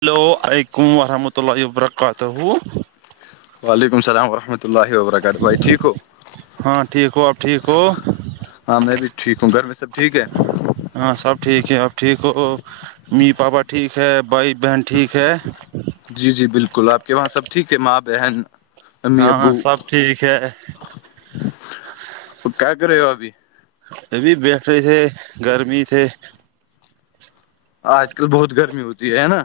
hello علیکم ورحمۃ اللہ وبرکاتہ وعلیکم السلام ورحمۃ اللہ وبرکاتہ بھائی ٹھیک ہو ہاں ٹھیک ہو آپ ٹھیک ہو ہاں میں بھی ٹھیک ہوں گھر میں سب ٹھیک ہے ہاں سب ٹھیک ہے اب ٹھیک ہو می پاپا ٹھیک ہے بھائی بہن ٹھیک ہے جی جی بالکل آپ کے وہاں سب ٹھیک ہے ماں بہن امی ہاں ابو سب ٹھیک ہے کیا کرے ہو ابھی ابھی بیٹھے تھے گرمی تھے آج کل بہت گرمی ہوتی ہے نا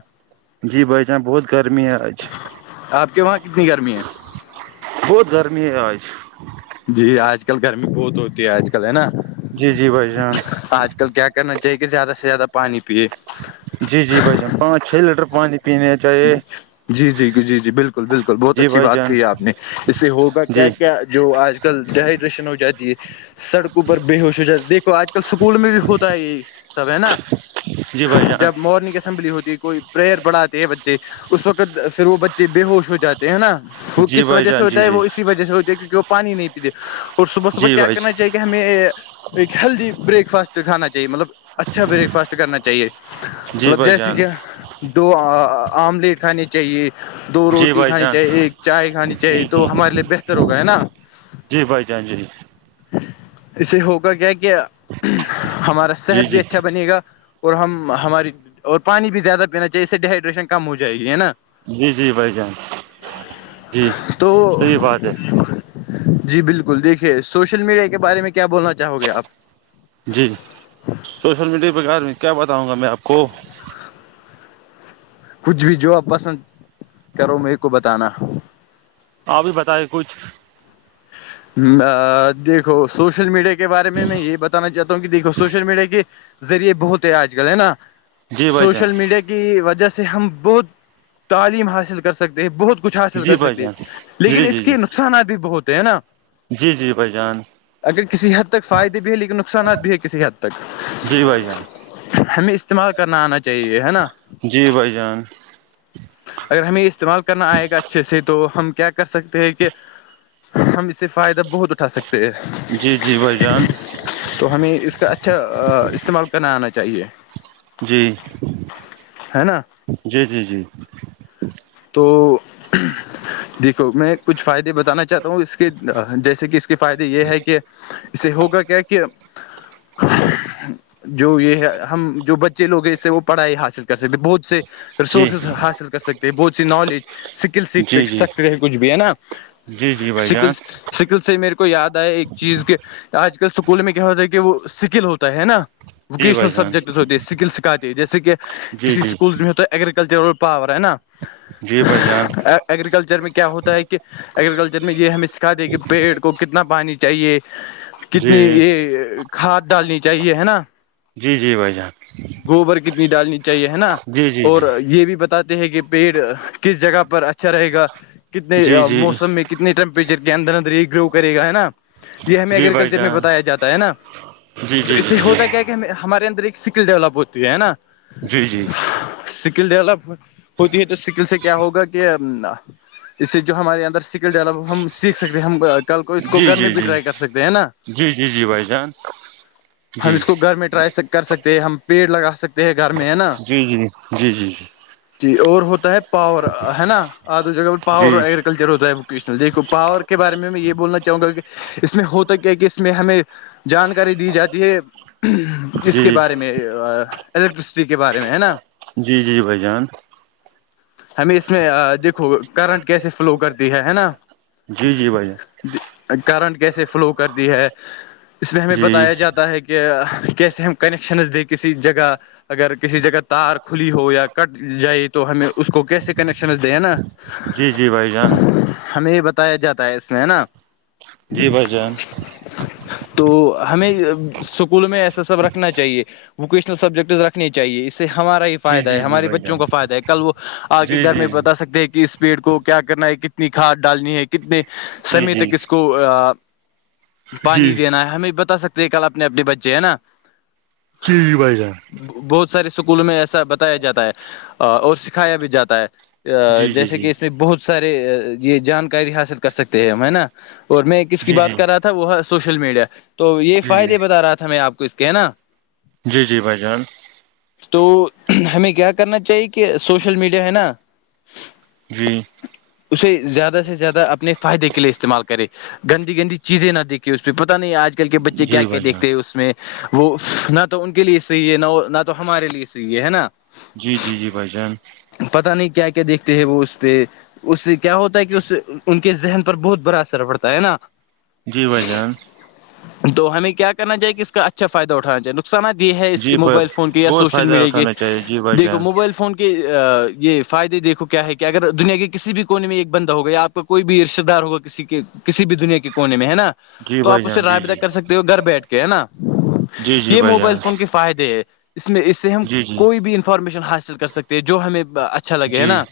جی بھائی جان بہت گرمی ہے آج آپ کے وہاں کتنی گرمی ہے بہت گرمی ہے آج جی آج کل گرمی بہت ہوتی ہے آج کل ہے نا جی جی بھائی جان آج کل کل کیا کرنا چاہیے کہ زیادہ سے زیادہ پانی پیے جی جی بھائیان پانچ چھ لیٹر پانی پینے چاہیے جی جی جی جی جی بالکل بالکل بہت جی اچھی بھائی بات جان کہ آپ نے اس سے ہوگا کیا جی کیا جو آج ل ڈیہائیڈریشن ہو جاتی ہے سڑکوں پر بے ہوش ہو جاتا دیکھو آج کل اسکول میں بھی ہوتا ہے یہ سب ہے نا جی بھائی جان جب مارننگ اسمبلی ہوتی کوئی پرئر بڑھاتے اس وقت پھر وہ بچے بے ہوش ہو جاتے ہیں نا وہ جی کس بھائی وجہ سے جان ہوتا جی ہے جی وہ وجہ سے ہوتی ہے کیونکہ وہ پانی نہیں پیتے اور صبح صبح جی کیا بھائی کرنا چاہے کہ ہمیں ایک ہیلدی بریک فاسٹ کانا چاہیے مطلب اچھا بریک فاسٹ کرنا چاہیے جی مطلب بھائی جیسے جان کہ دو آملیٹ کھانے چاہیے دو جی روٹی بھائی کھانی جان چاہیے ایک چائے کھانی چاہیے جی جی تو ہمارے لیے بہتر ہوگا ہے نا جی بھائی جان جی اسے ہوگا کیا کہ ہمارا جی صحت بھی جی اچھا بنے گا اور ہم ہماری اور پانی بھی زیادہ پینا چاہیے اس سے ڈیہائیڈریشن کم ہو جائے گی ہے نا جی جی بھائی جان جی تو صحیح بات ہے جی بالکل دیکھیے سوشل میڈیا کے بارے میں کیا بولنا چاہو گے آپ جی سوشل میڈیا کے بغار میں کیا بتاؤں گا میں آپ کو کچھ بھی جو آپ پسند کرو میرے کو بتانا آپ بھی بتائے کچھ دیکھو سوشل میڈیا کے بارے میں میں یہ بتانا چاہتا ہوں کہ دیکھو سوشل میڈیا کے ذریعے بہت ہے آج کل ہے نا جی بھائی جان سوشل میڈیا کے کی وجہ سے ہم بہت تعلیم حاصل کر سکتے ہیں بہت کچھ حاصل جی کر بھائی سکتی جان جی لیکن جی اس جی کے نقصانات بھی ب ہوتے ہیں نا جی جی بھائی جان اگر کسی حد تک فائدے بھی ہے لیکن نقصانات بھی ہے کسی حد تک جی بھائی جان ہمیں اس استعمال کرنا آنا چاہیے ہے نا جی بھائی جان اگر ہمیں استعمال کرنا آئے گا اچھے سے تو ہم کیا کر سکتے ہیں کہ ہم اس سے فائدہ بہت اٹھا سکتے ہیں جی جی بھائی جان تو ہمیں اس کا اچھا استعمال کرنا آنا چاہیے جی ہے نا جی جی جی تو دیکھو میں کچھ فائدے بتانا چاہتا ہوں اس کے جیسے کہ فائدے یہ ہے کہ اسے ہوگا کیا کہ جو یہ ہے ہم جو بچے لوگ ہیں اس سے وہ پڑھائی حاصل کر سکتے بہت سے جی رسورسز حاصل کر سک بہت سی نالج اسکل سیکھ جی جی جی سکتے رہے کچھ بھی ہے نا جی بھائی جان اسکلس سکل سے میرے کو یاد آیا ایک چیز کہ آج کل اسکول میں کیا ہوتا ہے کہ وہ سکل ہوتا ہے نا جی ووکیشنل بھائی جان سبجیکٹس ہوتے سکل سکھاتے جیسے کہ جی کسی جی سکولس میں ہو تو اگرییکلچرل پاور ہے نا جی بھائی جان ایگریکلچر میں کیا ہوتا ہے کہ ایگریکلچر میں یہ ہمیں سکھا دے کہ پیڑ کو کتنا پانی چاہیے جی کتنی یہ کھاد ڈالنی چاہیے ہے نا جی جی بھائی جان گوبر کتنی ڈالنی چاہیے ہے نا جی جی اور جی یہ بھی بتاتے ہیں کہ پیڑ کس جگہ پر اچھا رہے گا کتنے جی جی موسم میں کتنے ٹمپریچر کے اندر اندر ہی گرو کرے گا ہے نا یہ ہمیں جی بھائی ایگریکلچر میں جان بتایا جاتا ہے نا جی تو جی اس جی سے ہوتا کیا کیا ہمارے اندر ایک اسکل ڈیولپ ہوتی ہے نا جی جی اسکل ڈیولپ ہوتی ہے تو اسکل سے کیا ہوگا کہ اس سے جو ہمارے اندر اسکل ڈیولپ ہم سیکھ سکتے ہیں ہم کل کو اس کو جی گھر میں جی بھی ٹرائی کر جی سکتے ہے نا جی جی جی بھائی جان ہم جی اس کو گھر میں ٹرائی کر سکتے ہیں ہم پیڑ لگا سکتے ہیں گھر میں ہے نا جی جی جی جی جی جی اور ہوتا ہے پاور ہے نا آدو جگہ پاور اور جی ر ہوتا ہےوکیشنلیکھو پاور کے بارے میں یہ بولنا چاہوں گا کہ اس میں ہوتا کیا کہ اس میں ہمیں جانکاری دی جاتی ہے ج کے جی بارے میں الیکٹرسٹی کے بارے میں ہے نا جی جی بھائی جان ہمیں اس میں دیکھو کرنٹ کیسے فلو کرتی ہے ہے نا جی جی بھیا کرنٹ کیسے فلو کرتی ہے اس میں ہمیں جی بتایا جاتا ہے کہ کہہ کی سے ہم کنیکشنز د کسی جگہ اگر کسی جگہ تار کھلی ہو یا کٹ جائے تو ہمیں اس کو کیسے کنیکشن دیں نا جی جی بھائی جان ہمیں یہ بتایا جاتا ہے اس میں ہے نا جی بھ جان تو ہمیں اسکول میں ایسا سب رکھنا چاہیے ووکیشنل سبجیکٹ رکھنے چاہیے اس سے ہمارا جی فائدہ ہے جی جی ہمارے بھائی بچوں جان کو فائدہ ہے کل وہ آ کے جی گھر میں جی جی بتا سکتے ہیں کہ اس پیڑ کو کیا کرنا ہے کتنی کھاد ڈالنی ہے کتنے سمے جی تک اس کو پانی جی دینا ہے ہمیں بتا سکتے ہیں کل اپنے اپنے بچے ہے نا ک جی بھ جان بہت سارے اسکولوں میں ایسا بتایا جاتا ہے اور سکھایا بھی جاتا ہے جی جی جیسے جی کہ اس میں بہت سارے یہ جانکاری حاصل کر سکتے ہیں ہم ہے نا اور میں کس کی جی جی بات جی کر رہا تھا وہ ہے سوشل میڈیا تو یہ جی فائدے بتا رہا تھا میں آپ کو کچھ کہناا جی جی بھائی جان تو ہمیں کیا کرنا چاہیے کہ سوشل میڈیا ہے نا جی اسے زیادہ سے زیادہ اپنے فائدے کے لیے استعمال کرے گندی گندی چیزیں نہ دیکھییں اس پہ پتا نہیں آج کل کے بچے کیا جی کیا بھائی جان دیکھتے ہیں اس میں وہ نہ تو ان کے لیے صحیح ہے نہ نہ تو ہمارے لیے صحیح ہے ہے نا جی جی جی بھائی جان پتا نہیں کیا کیا دیکھتے ہیں وہ اس پہ اس سے کیا ہوتا ہے کہ اس ان کے ذہن پر بہت بڑا اثر پڑتا ہے نا جی بھائی جان تو ہمیں کیا کرنا چاہی کہ اس کا اچھا فائدہ اٹھانا چاہے نقصانہ د ہے اس جی ب موبائل فون کے یا بہت سوشل فائدہ میڈیا کے اٹھانا چاہیے جی بھائی دیکھو جان موبائل فون کے یہ فائدے دیکھو کیا ہے کہ اگر دنیا کے کسی بھی کونے میں ایک بندہ ہو گیا آپ کو کوئی بھی رشتے دار ہوگا کسی کے کسی بھی دنیا کے کونے میں ہے نا جی تو آپ بھائی اسے جان جی رابدہ جی کر سکتے ہو گھر بیٹھ کے ہے نا جی جی یہ بھائی موبائل جان فون کے فائدے ہے اس میں اس سے ہم جی جی کوئی بھی انفارمیشن حاصل کر سکتے ہیں جو ہمیں اچھا لگے ہے جی نا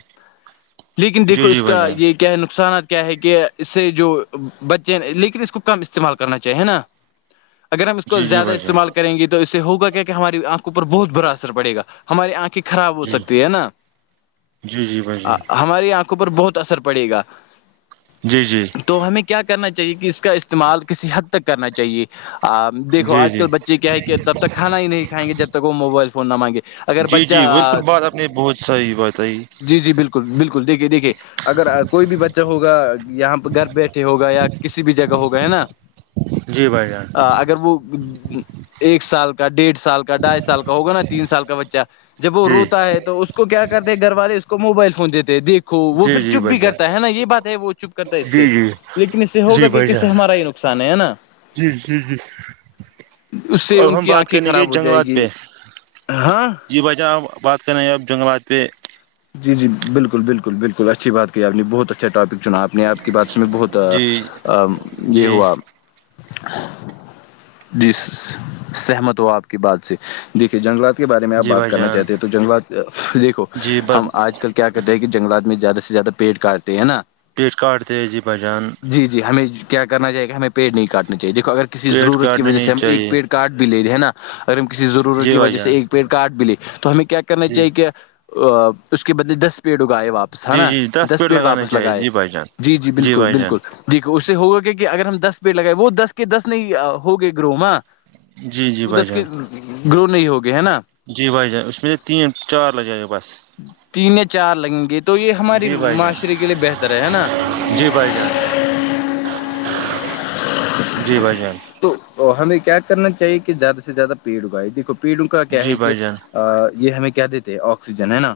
لیکن دیکھو جی جی اس بھائی کا جان یہ کیا نقصانات کیا ہے کہ اس سے جو بچے لیکن اس کو کم استعمال کرنا چاہیے نا [inaudible] اگر ہم اس کو جی زیادہ بھائی جان استعمال کریں گ تو اس سے ہوگا کیا کہ ہماری آنکھوںوپر بہت برا اثر پڑےا ہماری آنکھیں خراب ہو جی سکتی ہے نا جی جی بھائی جان ہماری آنکھوں پر بہت اثر پڑے گا جی جی تو ہمیں کیا کرنا چاہیے کہ اس کا استعمال کسی حد تک کرنا چاہیے آپ دیکو جی آج جی کل بچے کیا ہے کہ تب تک کانا ہی نہیں کائیں گے جب تک وہ موبائل فون نہ مانگے اگر جی جی بالکل بچہ بات آپ نے بہت سی بتائی جی جی بالکل بالکل دیکھیے دیکھیے اگر کوئی بھی بچہ ہوگا یہاں پہ گھر بیٹھے ہوگا یا کسی بھی جگہ ہوگا ہے نا جی بھائی جان اگر وہ ایک سال کا ڈیڑھ سال کا ڈھائی سال کا ہوگا نا تین سال کا بچہ جب وہ جی روتا ہے تو اس کو کیا کرتے ہیں گھر والے اس کو موبائل فون دیتے ہیں دیکھ وہ جی پھر جی چپ بھائی بھی جان کرتا ہے نا یہ بات ہے وہ چپ کرتا ہے اس سے جی جی لیکن اس سے ہوگا کہ کس سے ہمارا ہی پسان ہیں نا [unintelligible] جی جی اس سے اب ان ہم کی بات آنکھیں کریں گے خراب ہو جائے جنگلات گی پہ ہاں جی بھائی جان آپ بات س نیب جنگلات [unintelligible] جی جی بالکل بالکل بالکل اچھی بات کی آپ نے بہت اچھا ٹاپک چنا آپ نے آپ کی بات سے میں بہت جی یہ جی ہوا جی سہمت ہو آپ کی بات سے دیکھیے جنگلات بارے میں آپ جی بات بھائی کرنا جان چاہتے ہیں تو جنگلات دیکھو جی ب ہم آج ل کیا کرتے ہیں کہ جنگلات میں زیادہ سے زیادہ پیٹ کاٹتے ہیں نا پیٹ کاٹ تے ی بچان جی جی ہمیں کیا کرنا چاہے گا ہمیں پیڑ نہیں کاٹنے چاہیے دیکھو اگر کسی پیٹ ضرورت کی کاٹنے وجہ سے نہیں ہم ایک چاہیے پیڈ کارڈ بھی لے لیں ہے نا اگر ہم کسی ضرورت جی کی بھائی وجہ سے جان ایک پیڑ کاٹ بھیلے تو ہمیں کیا کرنا جی چاہیے کہ اس کے بدلے دس پیڑ اگائے واپ ہے جی نا جی دس پیڑ پیٹ لگانے واپس چاہیے لگائے جی بھائی جان جی جی بالکل بھائی جان بالکل جی اس سے ہوگا کہ کہ اگر ہم دس پیڑ لگائے وہ دس کے دس نہیں ہو گے گروہ جی جی وہ بھائی دس کے جان گرو نہیں ہوگئے ہے نا جی بھائی جان اس میں سے تین چار لگ جائیں گے بس تین چار لنگت تو یہ ہماری جی بھائی جان معاشرے کے لیے بہتر ہے ہے نا جی بھائی جان جی بھائی جان تو ہمیں کیا کرنا چاہیے کہ زیادہ سے زیادہ پیڑ اگائے دیکھو پیڑوں کا کیا جی ہے کہ بھائی جان یہ ہمیں کیا دیتے آکسیجن ہے نا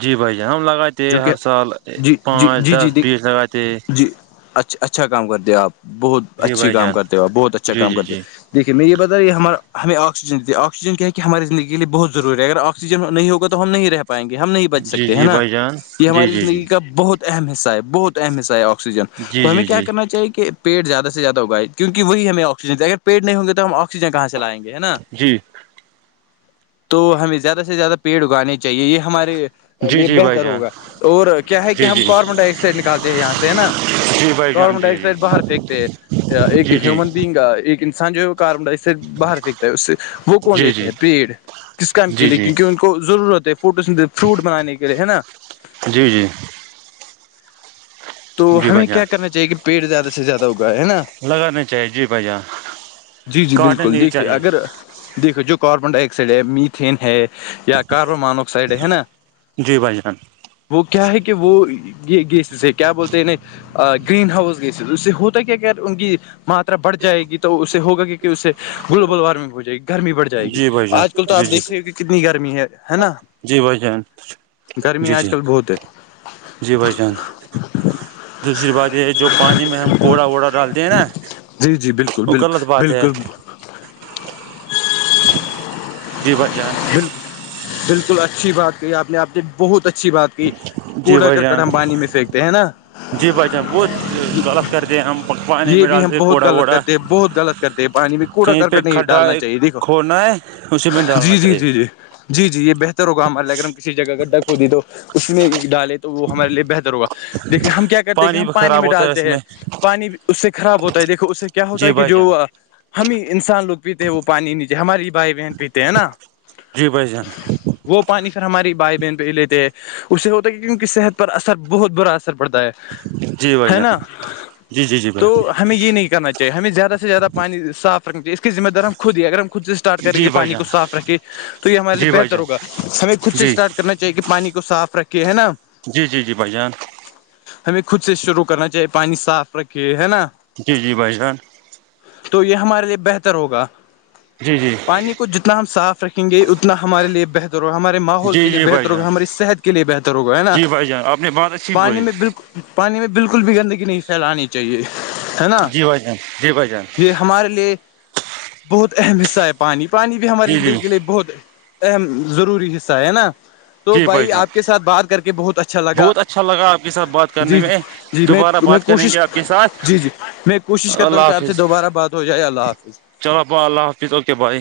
جی بھیا ہم لگاتے ہیں جو کہ ہر سال جی جی پانچ دس جی جی بیس لگاتے ہیں جی اچھا اچھا کام کرتے ہو آپ بہت جی اچھی بھائی کام جان کرتے ہو آپ بہت اچھا جی کام جی کرتے جی ہو دیکے میں یہ بتا رہ کہ ہمیں آکسیجن دی آکسیجن کیا ہے کہ ہماری زندگی لیے بہت ضوری ہے ا آکسیجن نہیں ہوگا ہم نہیں رہ پائیں گے ہم نہیں بچ جی سکتے ہیں جی نا بھائی جان یہ جی ہماری جی جی زندگی کا بہت اہم حصہ ہے بہت اہم حصہ ہے آکسیجن جی تو ہمیں جی کیا جی کرنا چاہیے کہ پیٹ زدہ سے زیادہگائے کیک وہی ہمیں آکسیجن اگر پی نہیں ہوں گ تو ہم آکسیجن کہاں سے لائ گے ہے نا جی تو ہمیں زیادہ سے زیادہ پیڑ اگانے چاہے یہ ہمارے جی لیے جی بھائی بہتر جان ہوگا اور کیا ہے کہ جی ہم جی کاربن ڈائی آکسائڈ نکالتے ہیں یہاں سے ہے نا جی بھائی جان کاربن ڈائی جی آکسائڈ باہر پھینتے ایک جی جی ہیومن بینگ ایک انسان جو ہے کاربن ڈ سے باہر پھینکتا ہے اس سے وہ کون جی لیتے ہیں جی جی پیڑ کس کام کے لیے جی کیونکہ ان کے ضرورت ہے فوٹ فروٹ بنانے کے لیے ہے نا جی جی تو جی ہمیں بھائی جان کیا کرنا چاہیے کہ پیٹ زیادہ سے زیادہ ہوا ہے نا لگانا چاہیے جی بھائی جان جی جی کاٹنا بالکل نہیں دیکھیے چاہیے اگر دیکھو جو کاربن ڈائی آکسائڈ ہے میتین ہے یا کاربن مانوکسائڈ ہے نا جی بھائیران وہ کیا ہے کہ وہ یہ گی کیا بولتے ہیں ن گرین ہاؤس گئی اس سے ہوتا کیا کیا ان کی ماترا بڑھ جائے گی تو اس سے ہوگا کہ کہ اس سے گلوبل وارمنگ ہو جائے گی گرمی بڑ جائے گی جی بھائی جان آج کل تو جی آپ جی دیکھ س کہ کتنی گرمی ہے ہے نا جی بھ جن گرمی آج کل بہت ہے جی بھائی جان دوسری بات یہ جو پانی میں ہم کوڑا ووڑا ڈالتے ہیں نا جی جی بالکل وہ بالکل غلط بات ہے بالکل بی بھ جان بال بالکل اچھی بات کہ آپ نے آپ نے بہت اچھی بات جی کوڑا بھائی کر جان کٹم پانی میں پھینکتے ہیں نا جی بھائی جان بہت غلط کرتے ہیں ہم پانی یہ میں بھی ہم ڈالتے بہت کوڑا غلط ووڑا کرتے ہیں بہت غلط کرتے ہیں پانی میں کوڑا کہیں پہ کرکٹ نہیں کھڈا ڈالنا چاہیے دیکھو کھودنا ہے اسی میں جی ڈالنا جی چاہیے جی جی جی جی یہ بہتر ہوگا ہمارے لیے اگر ہم کسی جگہ کا ڈک کو دے تو اس میں ڈالیں تو وہ ہمارے لیے بہتر ہوگا دیکے ہم کیا کرتے ہیں کہ ہم بھی پانی خراب میں ہوتا ہے اس ڈالتے ہیں میں پانی اس سے خراب ہوتا ہے دیکھو اس سے کیا ہوتا جی ہے کہ بھائی جو جان ہم ہی انسان لوگ پیتے ہیں وہ پانی نیچے ہماری بھائی بہن پیتے ہیں نا جی بھائی جان وہ پانی پھر ہماری بھائی بہن پہ ہی لیتے ہے اس سے ہوتا ہے کی ان کی صحت پر اثر بہت برا اثر پڑتا ہے جی بھائی ہے جان نا جی جی جی تو بھائی ہمیں یہ نہیں کرنا چاہے ہمیںیادہ سے زیادہ پانی صاف رکھنا چاہیے اسس ذمہ دار ہم خود ہی اگر ہم خود سے ٹ کریں گے جی بھائی پانی کو جان صاف رکھے تو یہ ہمارے لیے جی بھائی بہتر جان ہوگا ہمیں خود سے جی اسٹارٹ کر کرنا چاہیے کہ پانی کو صاف رکھھیے ہے نا جی جی جی بھائی جان ہمیں خود سے شروع کرنا چاہیے پانی صاف رکھے ہے نا جی جی بھائی جان تو یہ ہمارے لیے بہتر ہوگا جی جی پانی کو جتنا ہم صاف رکھیں گے اتنا ہمارے لیے بہتر ہو ہمارے ماحول کے جی لیے جی بھائی بہتر جان ہوگا ہماری صحت کے لیے بہتر ہوگا ہے نا جی بھائی جان آپ نے بہت اچھی پانی بولی میں بالکل پانی میں بالکل بھی گندگی نہیں پھیلانی چیے چاہیے ہے نا جی بھائی جان جی بھائی جان یہ ہمارے لیے بہت اہم حصہ ہے پانی پانی بھی ہماری جی زندگی جی کے لیے بہت اہم ضروری حصہ ہے نا تو جی بھائی جان آپ کے ساتھ بات کر کے بہت اچھا لگا بہت اچھا لگا آپ کے ساتھ بات کرنے جی جی میں جی میں دوبارہ میں بات کریں گے کوشش آپ کے ساتھ جی جی میں کوشش کرتا ہوں اللہ کہ آپ سے حافظ دوبارہ بات ہو جائے اللہ حافظ چلو بھا اللہ حافظ اوکے بھائی